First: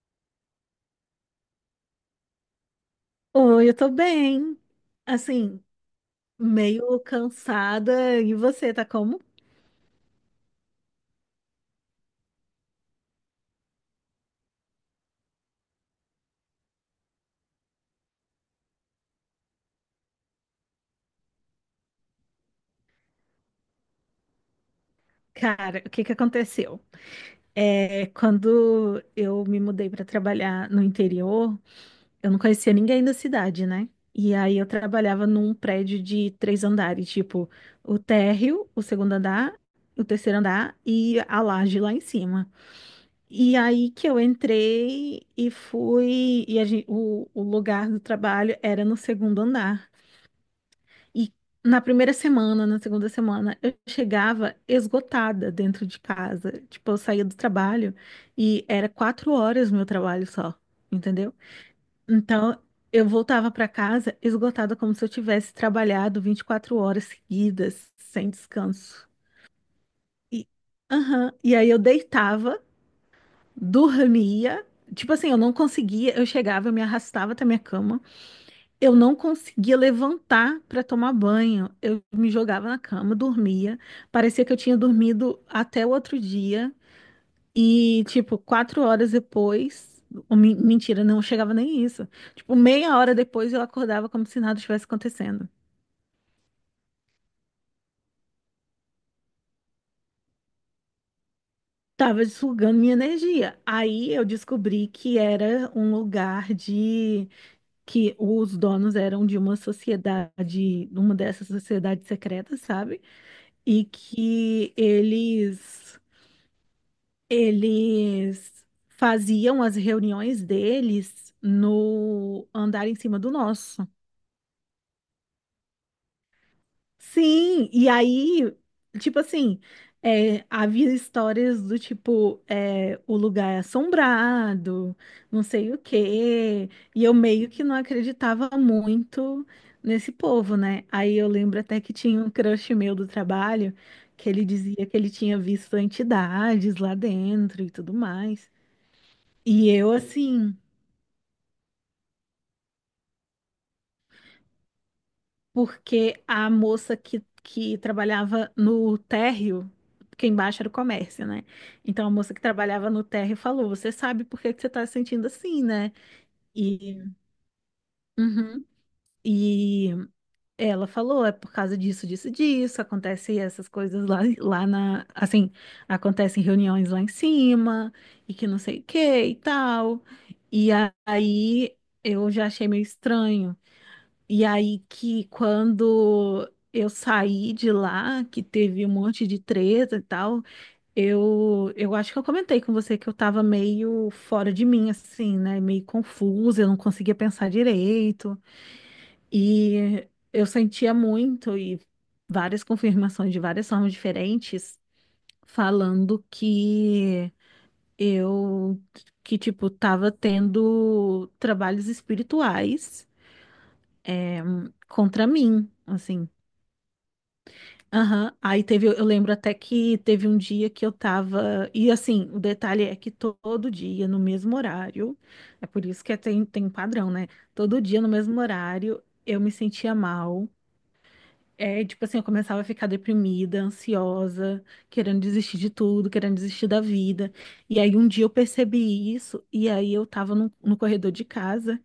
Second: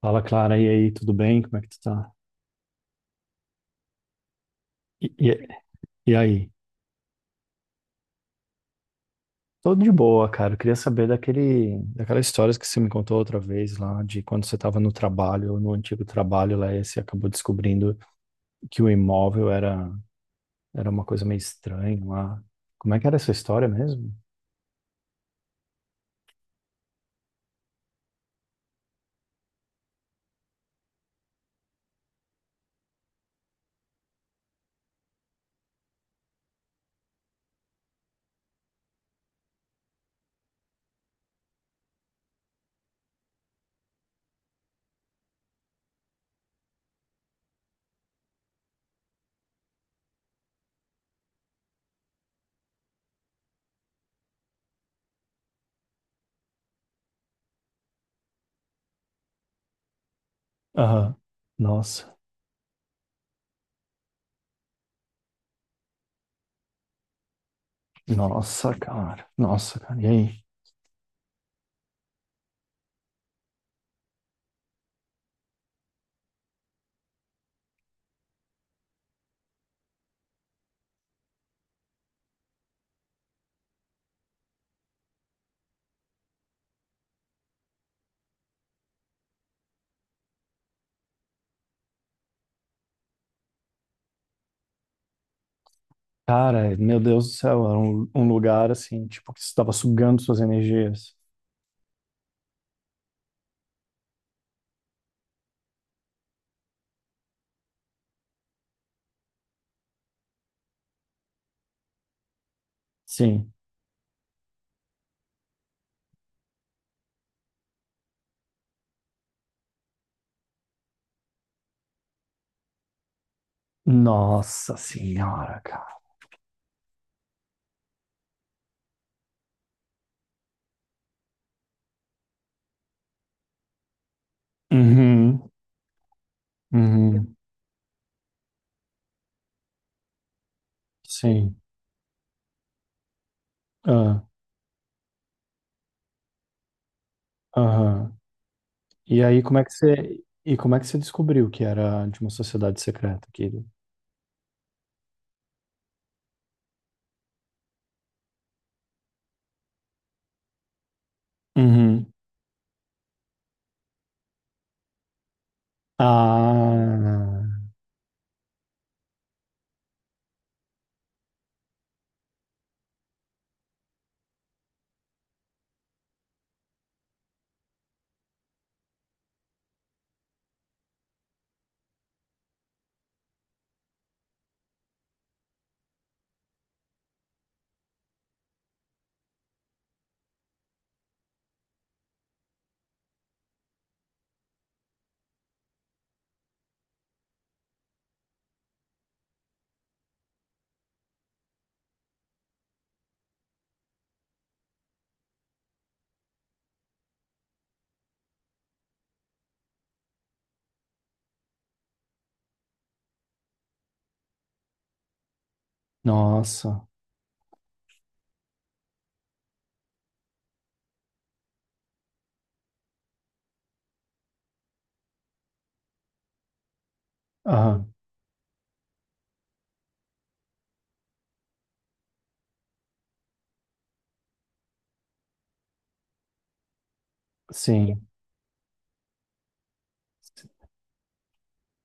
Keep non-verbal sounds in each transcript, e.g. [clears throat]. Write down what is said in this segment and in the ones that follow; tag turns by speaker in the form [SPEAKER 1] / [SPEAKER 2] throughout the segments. [SPEAKER 1] Fala, Clara, e aí, tudo bem? Como é que tu tá?
[SPEAKER 2] Oi, eu tô bem.
[SPEAKER 1] E, e,
[SPEAKER 2] Assim,
[SPEAKER 1] e aí?
[SPEAKER 2] meio cansada. E você tá como?
[SPEAKER 1] Tudo de boa, cara. Eu queria saber daquela história que você me contou outra vez lá, de quando você estava no trabalho, no antigo trabalho lá, e você acabou descobrindo que o imóvel era uma coisa meio estranha lá. Como é que era essa história mesmo?
[SPEAKER 2] Cara, o que que aconteceu? É, quando eu me mudei para trabalhar no interior, eu não conhecia ninguém da cidade, né? E aí eu trabalhava num prédio de 3 andares, tipo, o térreo, o segundo andar, o terceiro andar e a laje lá em cima. E aí que eu entrei e fui, e o lugar do trabalho era no segundo andar. E na primeira semana, na segunda semana, eu chegava esgotada dentro de casa. Tipo, eu saía do trabalho e era 4 horas meu trabalho só,
[SPEAKER 1] Aham.
[SPEAKER 2] entendeu?
[SPEAKER 1] Nossa,
[SPEAKER 2] Então, eu voltava para casa esgotada, como se eu tivesse trabalhado 24 horas seguidas, sem
[SPEAKER 1] nossa,
[SPEAKER 2] descanso.
[SPEAKER 1] cara. Nossa, cara. E aí?
[SPEAKER 2] E, aham, e aí eu deitava, dormia. Tipo assim, eu não conseguia, eu chegava, eu me arrastava até minha cama. Eu não conseguia levantar para tomar banho. Eu me jogava na cama, dormia. Parecia que eu tinha dormido até o outro dia. E, tipo, 4 horas depois. Mentira, não chegava nem isso. Tipo, meia hora depois eu acordava como se nada estivesse acontecendo.
[SPEAKER 1] Cara, meu Deus do céu, era um lugar assim, tipo, que estava sugando suas energias.
[SPEAKER 2] Tava sugando minha energia. Aí eu descobri que era um lugar de. Que os donos eram de uma sociedade, uma dessas sociedades secretas, sabe?
[SPEAKER 1] Sim.
[SPEAKER 2] E que eles Eles faziam as reuniões deles no andar em cima do nosso.
[SPEAKER 1] Nossa senhora.
[SPEAKER 2] Sim, e aí, tipo assim, é, havia histórias do tipo, é, o lugar é assombrado, não
[SPEAKER 1] Uhum,
[SPEAKER 2] sei o quê, e eu
[SPEAKER 1] uhum,
[SPEAKER 2] meio que não acreditava muito nesse povo, né? Aí eu
[SPEAKER 1] sim.
[SPEAKER 2] lembro até que tinha um crush meu do trabalho,
[SPEAKER 1] Ah,
[SPEAKER 2] que ele dizia que ele tinha visto entidades lá dentro e tudo
[SPEAKER 1] aham.
[SPEAKER 2] mais.
[SPEAKER 1] E aí, como é
[SPEAKER 2] E
[SPEAKER 1] que
[SPEAKER 2] eu,
[SPEAKER 1] você, e
[SPEAKER 2] assim,
[SPEAKER 1] como é que você descobriu que era de uma sociedade secreta, querido?
[SPEAKER 2] porque a moça que trabalhava no térreo, porque embaixo era o comércio, né? Então a
[SPEAKER 1] Uhum.
[SPEAKER 2] moça que trabalhava no térreo falou: Você sabe por que que você tá se sentindo assim, né? E,
[SPEAKER 1] Ah,
[SPEAKER 2] uhum. E ela falou: É por causa disso, disso, disso. Acontece essas coisas lá, lá na. Assim, acontecem reuniões lá em cima, e que não sei o que e tal. E aí eu já achei meio estranho. E aí que quando eu saí de lá, que teve um monte de treta e tal, eu acho que eu comentei com você que eu tava meio fora de mim, assim, né? Meio confusa, eu não conseguia pensar direito. E eu sentia muito e várias confirmações de várias formas diferentes falando eu, que tipo, tava tendo trabalhos espirituais, eh, contra mim. Assim,
[SPEAKER 1] nossa.
[SPEAKER 2] aham, aí teve, eu lembro até que teve um dia que eu tava. E assim, o detalhe é que todo dia, no mesmo horário, é por isso que tem um padrão, né? Todo
[SPEAKER 1] Aham,
[SPEAKER 2] dia, no mesmo horário, eu me sentia mal. É, tipo assim, eu começava a ficar deprimida, ansiosa, querendo desistir de tudo, querendo desistir da vida. E aí
[SPEAKER 1] sim.
[SPEAKER 2] um dia eu percebi isso, e aí eu tava no corredor de casa,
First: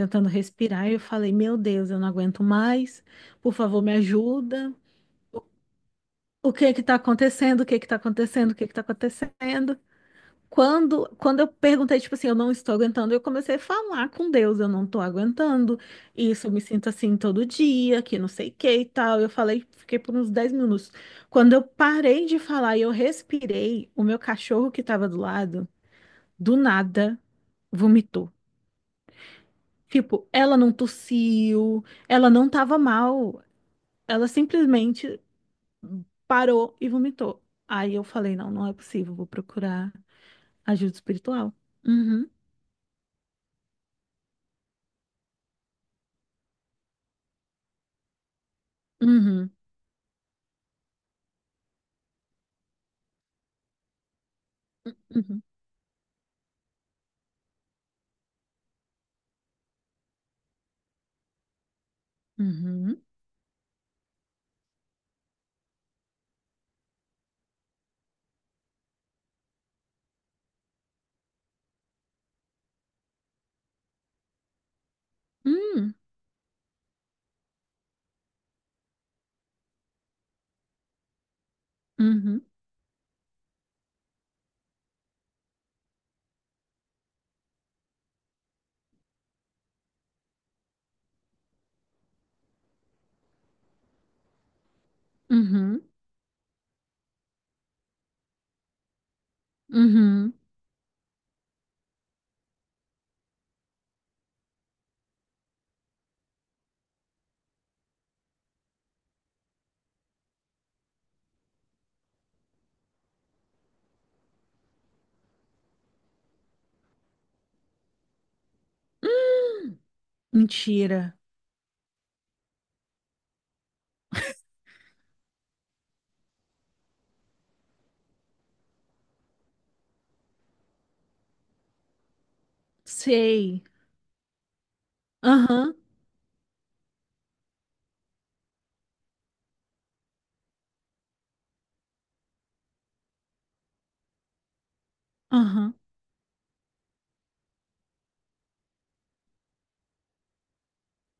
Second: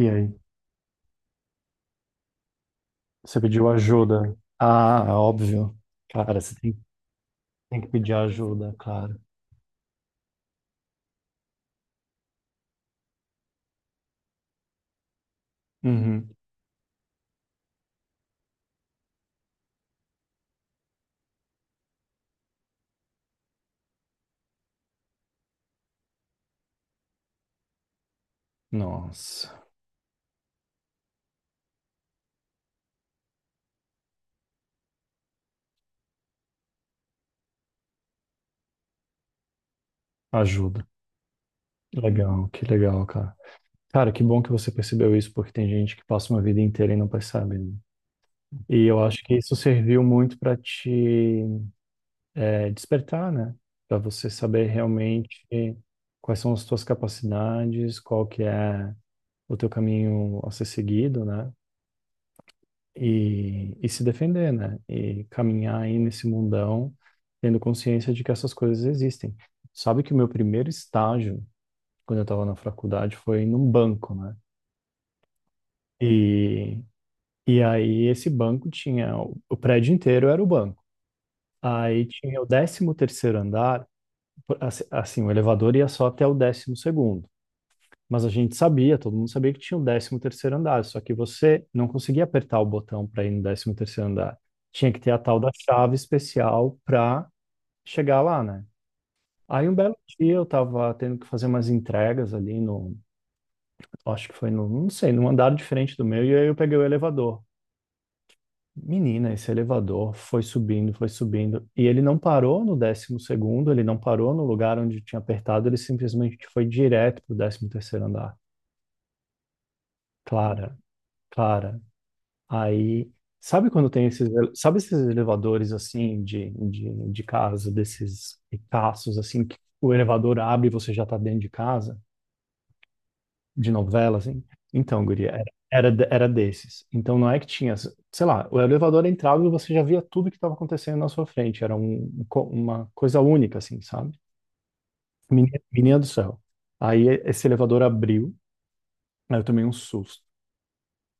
[SPEAKER 1] E aí,
[SPEAKER 2] respirar, e eu falei, meu Deus, eu não aguento mais,
[SPEAKER 1] você
[SPEAKER 2] por
[SPEAKER 1] pediu
[SPEAKER 2] favor, me
[SPEAKER 1] ajuda?
[SPEAKER 2] ajuda,
[SPEAKER 1] Ah, óbvio. Cara,
[SPEAKER 2] o
[SPEAKER 1] você
[SPEAKER 2] que
[SPEAKER 1] tem,
[SPEAKER 2] que tá acontecendo, o que
[SPEAKER 1] tem
[SPEAKER 2] que
[SPEAKER 1] que
[SPEAKER 2] tá
[SPEAKER 1] pedir
[SPEAKER 2] acontecendo, o que que
[SPEAKER 1] ajuda,
[SPEAKER 2] tá
[SPEAKER 1] claro.
[SPEAKER 2] acontecendo. Quando eu perguntei, tipo assim, eu não estou aguentando, eu comecei a falar com Deus, eu não tô aguentando,
[SPEAKER 1] Uhum.
[SPEAKER 2] isso, eu me sinto assim todo dia, que não sei o que e tal. Eu falei, fiquei por uns 10 minutos. Quando eu parei de falar e eu respirei, o meu cachorro que tava do lado, do nada, vomitou.
[SPEAKER 1] Nossa,
[SPEAKER 2] Tipo, ela não tossiu, ela não tava mal, ela simplesmente parou e vomitou. Aí eu falei, não, não é possível, vou procurar
[SPEAKER 1] ajuda.
[SPEAKER 2] ajuda espiritual. Uhum,
[SPEAKER 1] Legal, que legal, cara. Cara, que bom que você percebeu isso, porque tem gente que passa uma vida inteira e não percebe, né? E eu acho que
[SPEAKER 2] uhum,
[SPEAKER 1] isso serviu muito para te despertar, né? Para você saber realmente
[SPEAKER 2] uhum,
[SPEAKER 1] quais são as tuas capacidades, qual que é o teu caminho a ser seguido, né?
[SPEAKER 2] uhum,
[SPEAKER 1] E se defender, né? E caminhar aí nesse mundão, tendo consciência de que essas coisas existem. Sabe que o meu primeiro estágio, quando eu estava na faculdade, foi num banco, né?
[SPEAKER 2] uhum,
[SPEAKER 1] E, e aí esse banco tinha... O prédio inteiro era o banco. Aí tinha
[SPEAKER 2] uhum,
[SPEAKER 1] o décimo terceiro andar, assim, o elevador ia só até o décimo segundo. Mas a gente sabia, todo mundo sabia que tinha o décimo terceiro andar, só que você não conseguia apertar o botão para ir no décimo terceiro andar. Tinha que ter a tal da
[SPEAKER 2] uhum,
[SPEAKER 1] chave especial para chegar lá, né? Aí um belo
[SPEAKER 2] uhum.
[SPEAKER 1] dia eu tava tendo que fazer umas entregas ali acho que foi no, não sei, num andar diferente do meu, e aí eu peguei o elevador. Menina, esse elevador foi subindo, e ele não parou no décimo segundo, ele não parou no lugar onde tinha apertado, ele simplesmente foi direto pro décimo terceiro andar.
[SPEAKER 2] Hum,
[SPEAKER 1] Clara,
[SPEAKER 2] mentira.
[SPEAKER 1] Clara. Aí, sabe quando tem esses, sabe esses elevadores assim de casa, desses ricaços assim, que o elevador abre e você já tá dentro de casa?
[SPEAKER 2] Sei.
[SPEAKER 1] De novela, assim? Então, guria,
[SPEAKER 2] Aham,
[SPEAKER 1] era desses. Então não é que tinha, sei lá, o elevador entrava e você já via tudo que estava acontecendo na sua frente. Era uma coisa única, assim, sabe? Menina,
[SPEAKER 2] aham.
[SPEAKER 1] menina do céu. Aí esse elevador abriu, aí eu tomei um susto.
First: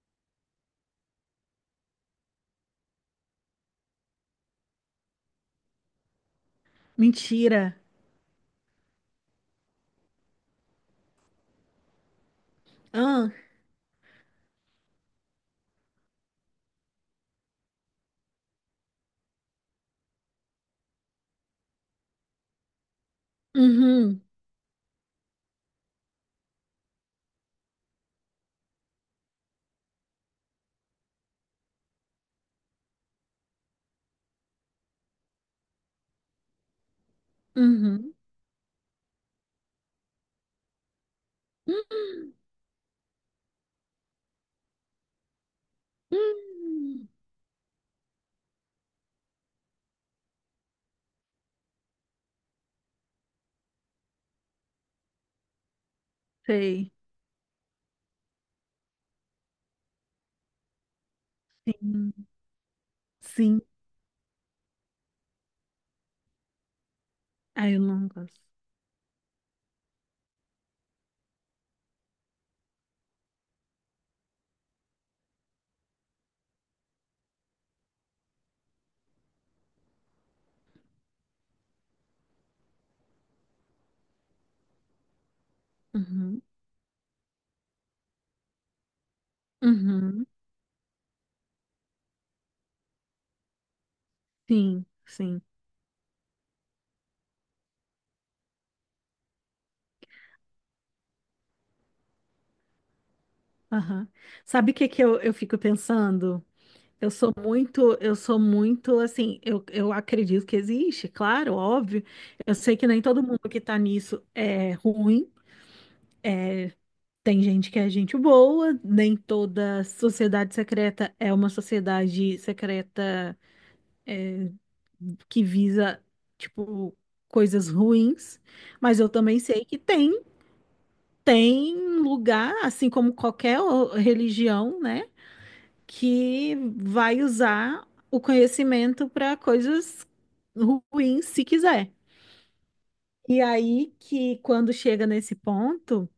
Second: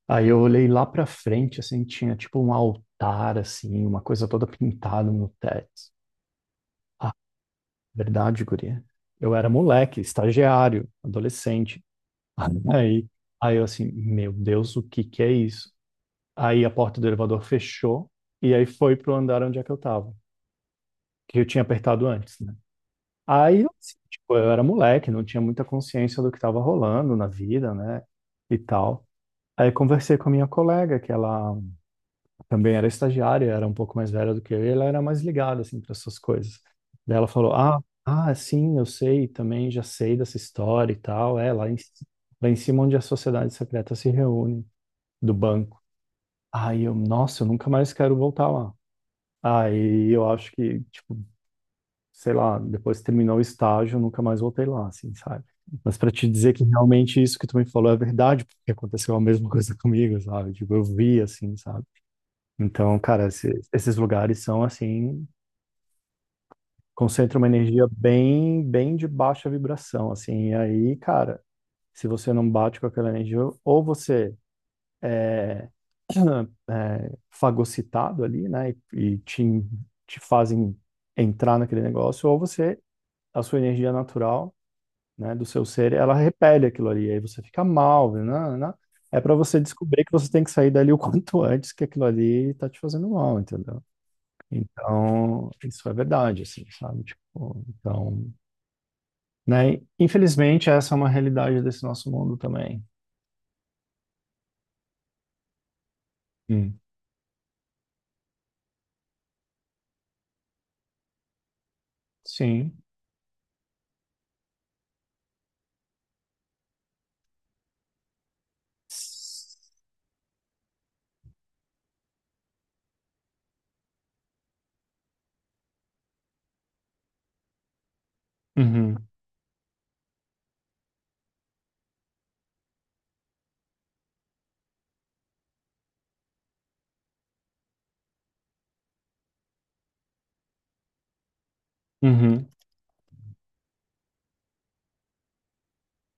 [SPEAKER 1] Aí eu olhei lá pra frente, assim, tinha tipo um altar, assim, uma coisa toda pintada no teto. Ah,
[SPEAKER 2] Mentira.
[SPEAKER 1] verdade, guria. Eu era moleque, estagiário, adolescente. [laughs] Aí,
[SPEAKER 2] Ah,
[SPEAKER 1] Aí eu assim, meu Deus, o que que é isso? Aí a porta do elevador fechou e aí foi pro andar onde é que eu tava, que eu tinha apertado antes, né? Aí, eu, assim,
[SPEAKER 2] uhum,
[SPEAKER 1] tipo, eu era moleque, não tinha muita consciência do que estava rolando na vida, né? E tal. Aí conversei com a minha colega, que ela também era estagiária, era um pouco mais velha do que eu, e ela era mais ligada, assim, para essas coisas. Daí ela falou,
[SPEAKER 2] uhum.
[SPEAKER 1] ah, sim, eu sei, também já sei dessa história e tal, é,
[SPEAKER 2] Hum,
[SPEAKER 1] lá em cima onde a sociedade secreta se reúne, do banco. Aí eu,
[SPEAKER 2] hum.
[SPEAKER 1] nossa, eu nunca mais quero voltar lá. Aí eu acho que, tipo, sei lá, depois que terminou o estágio, eu nunca mais voltei lá, assim, sabe? Mas para te dizer que
[SPEAKER 2] Sei.
[SPEAKER 1] realmente isso que tu me falou é verdade, porque aconteceu a mesma [laughs] coisa comigo, sabe? Tipo, eu vi, assim, sabe?
[SPEAKER 2] Sim,
[SPEAKER 1] Então, cara,
[SPEAKER 2] sim.
[SPEAKER 1] esses lugares são, assim, concentram uma
[SPEAKER 2] Ai, eu
[SPEAKER 1] energia
[SPEAKER 2] não gosto.
[SPEAKER 1] bem, bem de baixa vibração, assim. E aí, cara, se você não bate com aquela energia, ou você é, [clears throat] é fagocitado ali, né? Te fazem entrar naquele negócio, ou você a sua energia natural, né, do seu ser, ela
[SPEAKER 2] Uhum,
[SPEAKER 1] repele aquilo ali, aí você fica mal, né. É para você descobrir que
[SPEAKER 2] uhum.
[SPEAKER 1] você tem que sair dali o [laughs] quanto antes, que aquilo ali tá te fazendo mal, entendeu?
[SPEAKER 2] Sim, sim.
[SPEAKER 1] Então, isso é verdade, assim, sabe? Tipo, então, né? Infelizmente, essa é uma realidade desse nosso mundo também.
[SPEAKER 2] Aham. Sabe o que que eu fico pensando?
[SPEAKER 1] Hum.
[SPEAKER 2] Eu sou muito assim, eu acredito que existe, claro, óbvio. Eu
[SPEAKER 1] Sim.
[SPEAKER 2] sei que nem todo mundo que tá nisso é ruim, é, tem gente que é gente boa, nem toda sociedade secreta é uma sociedade secreta que visa, tipo, coisas ruins, mas
[SPEAKER 1] Uhum,
[SPEAKER 2] eu também sei que tem lugar, assim como qualquer religião, né? que vai usar o conhecimento para coisas ruins, se quiser.
[SPEAKER 1] uhum,
[SPEAKER 2] E aí que quando chega nesse ponto,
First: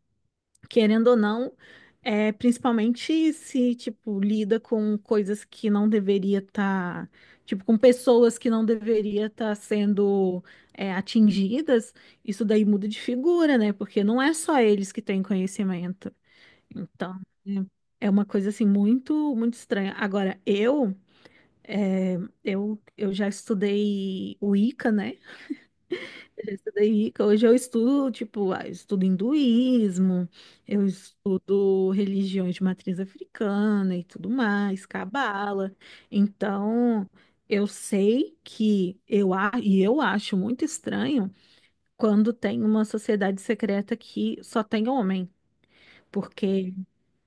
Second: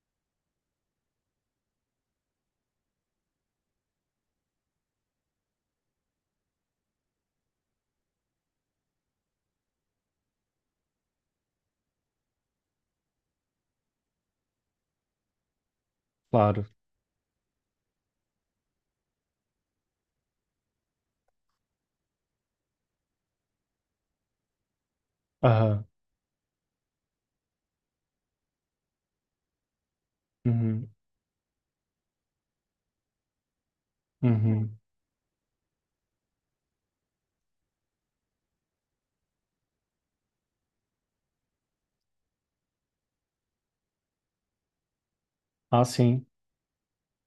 [SPEAKER 2] querendo ou não, principalmente se, tipo, lida com coisas que não deveria estar, tipo, com pessoas que não deveria estar sendo atingidas, isso daí muda de figura, né? Porque não é só eles que têm conhecimento.
[SPEAKER 1] claro.
[SPEAKER 2] Então, é uma coisa assim muito, muito estranha. Agora, é, eu já estudei Wicca, né?
[SPEAKER 1] Aham,
[SPEAKER 2] Já estudei Wicca. Hoje eu estudo, tipo, ah, eu estudo hinduísmo, eu
[SPEAKER 1] uhum,
[SPEAKER 2] estudo religiões de matriz africana e tudo
[SPEAKER 1] uhum.
[SPEAKER 2] mais, cabala. Então, eu sei que eu, a- e eu acho muito estranho quando tem uma sociedade secreta que só tem homem,
[SPEAKER 1] Ah, sim.
[SPEAKER 2] porque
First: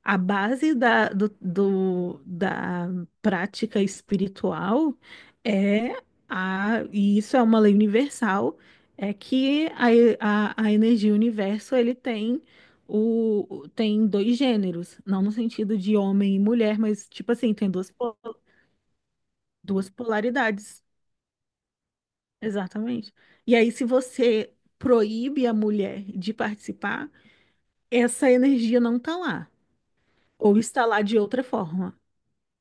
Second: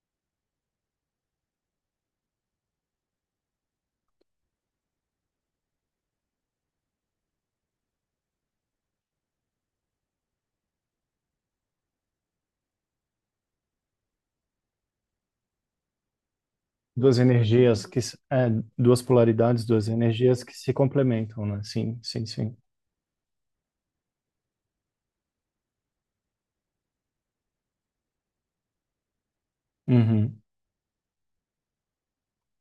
[SPEAKER 2] a base da prática espiritual é a, e isso é uma lei universal, é que a energia universo ele tem tem dois gêneros, não no sentido de homem e mulher, mas
[SPEAKER 1] Duas
[SPEAKER 2] tipo assim, tem
[SPEAKER 1] energias
[SPEAKER 2] duas, po-
[SPEAKER 1] duas polaridades, duas
[SPEAKER 2] duas
[SPEAKER 1] energias que se
[SPEAKER 2] polaridades,
[SPEAKER 1] complementam, né? Sim, sim, sim.
[SPEAKER 2] exatamente. E aí, se você proíbe a mulher de participar, essa energia não está lá,
[SPEAKER 1] Uhum.
[SPEAKER 2] ou está lá de outra forma.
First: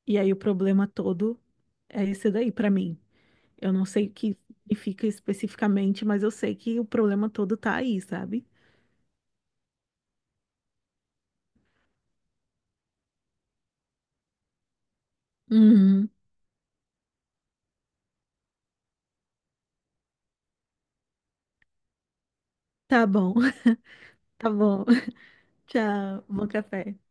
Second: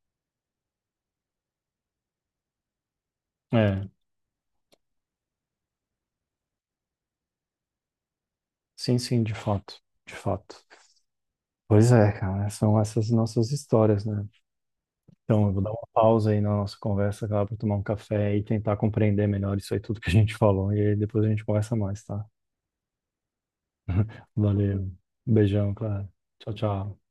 [SPEAKER 2] E aí o problema todo é isso daí para mim. Eu não
[SPEAKER 1] É,
[SPEAKER 2] sei o que significa especificamente, mas eu sei que o problema todo tá aí, sabe?
[SPEAKER 1] sim, sim, de fato, de fato. Pois é, cara, são essas nossas histórias, né? Então, eu vou dar uma
[SPEAKER 2] Uhum.
[SPEAKER 1] pausa aí na nossa conversa, cara, para tomar um café e tentar compreender melhor isso aí tudo que a gente falou. E aí depois a gente conversa mais, tá?
[SPEAKER 2] Tá bom, [laughs]
[SPEAKER 1] [laughs]
[SPEAKER 2] tá bom.
[SPEAKER 1] Valeu.
[SPEAKER 2] [laughs]
[SPEAKER 1] Beijão, cara.
[SPEAKER 2] Tchau, bom
[SPEAKER 1] Tchau, tchau.
[SPEAKER 2] café.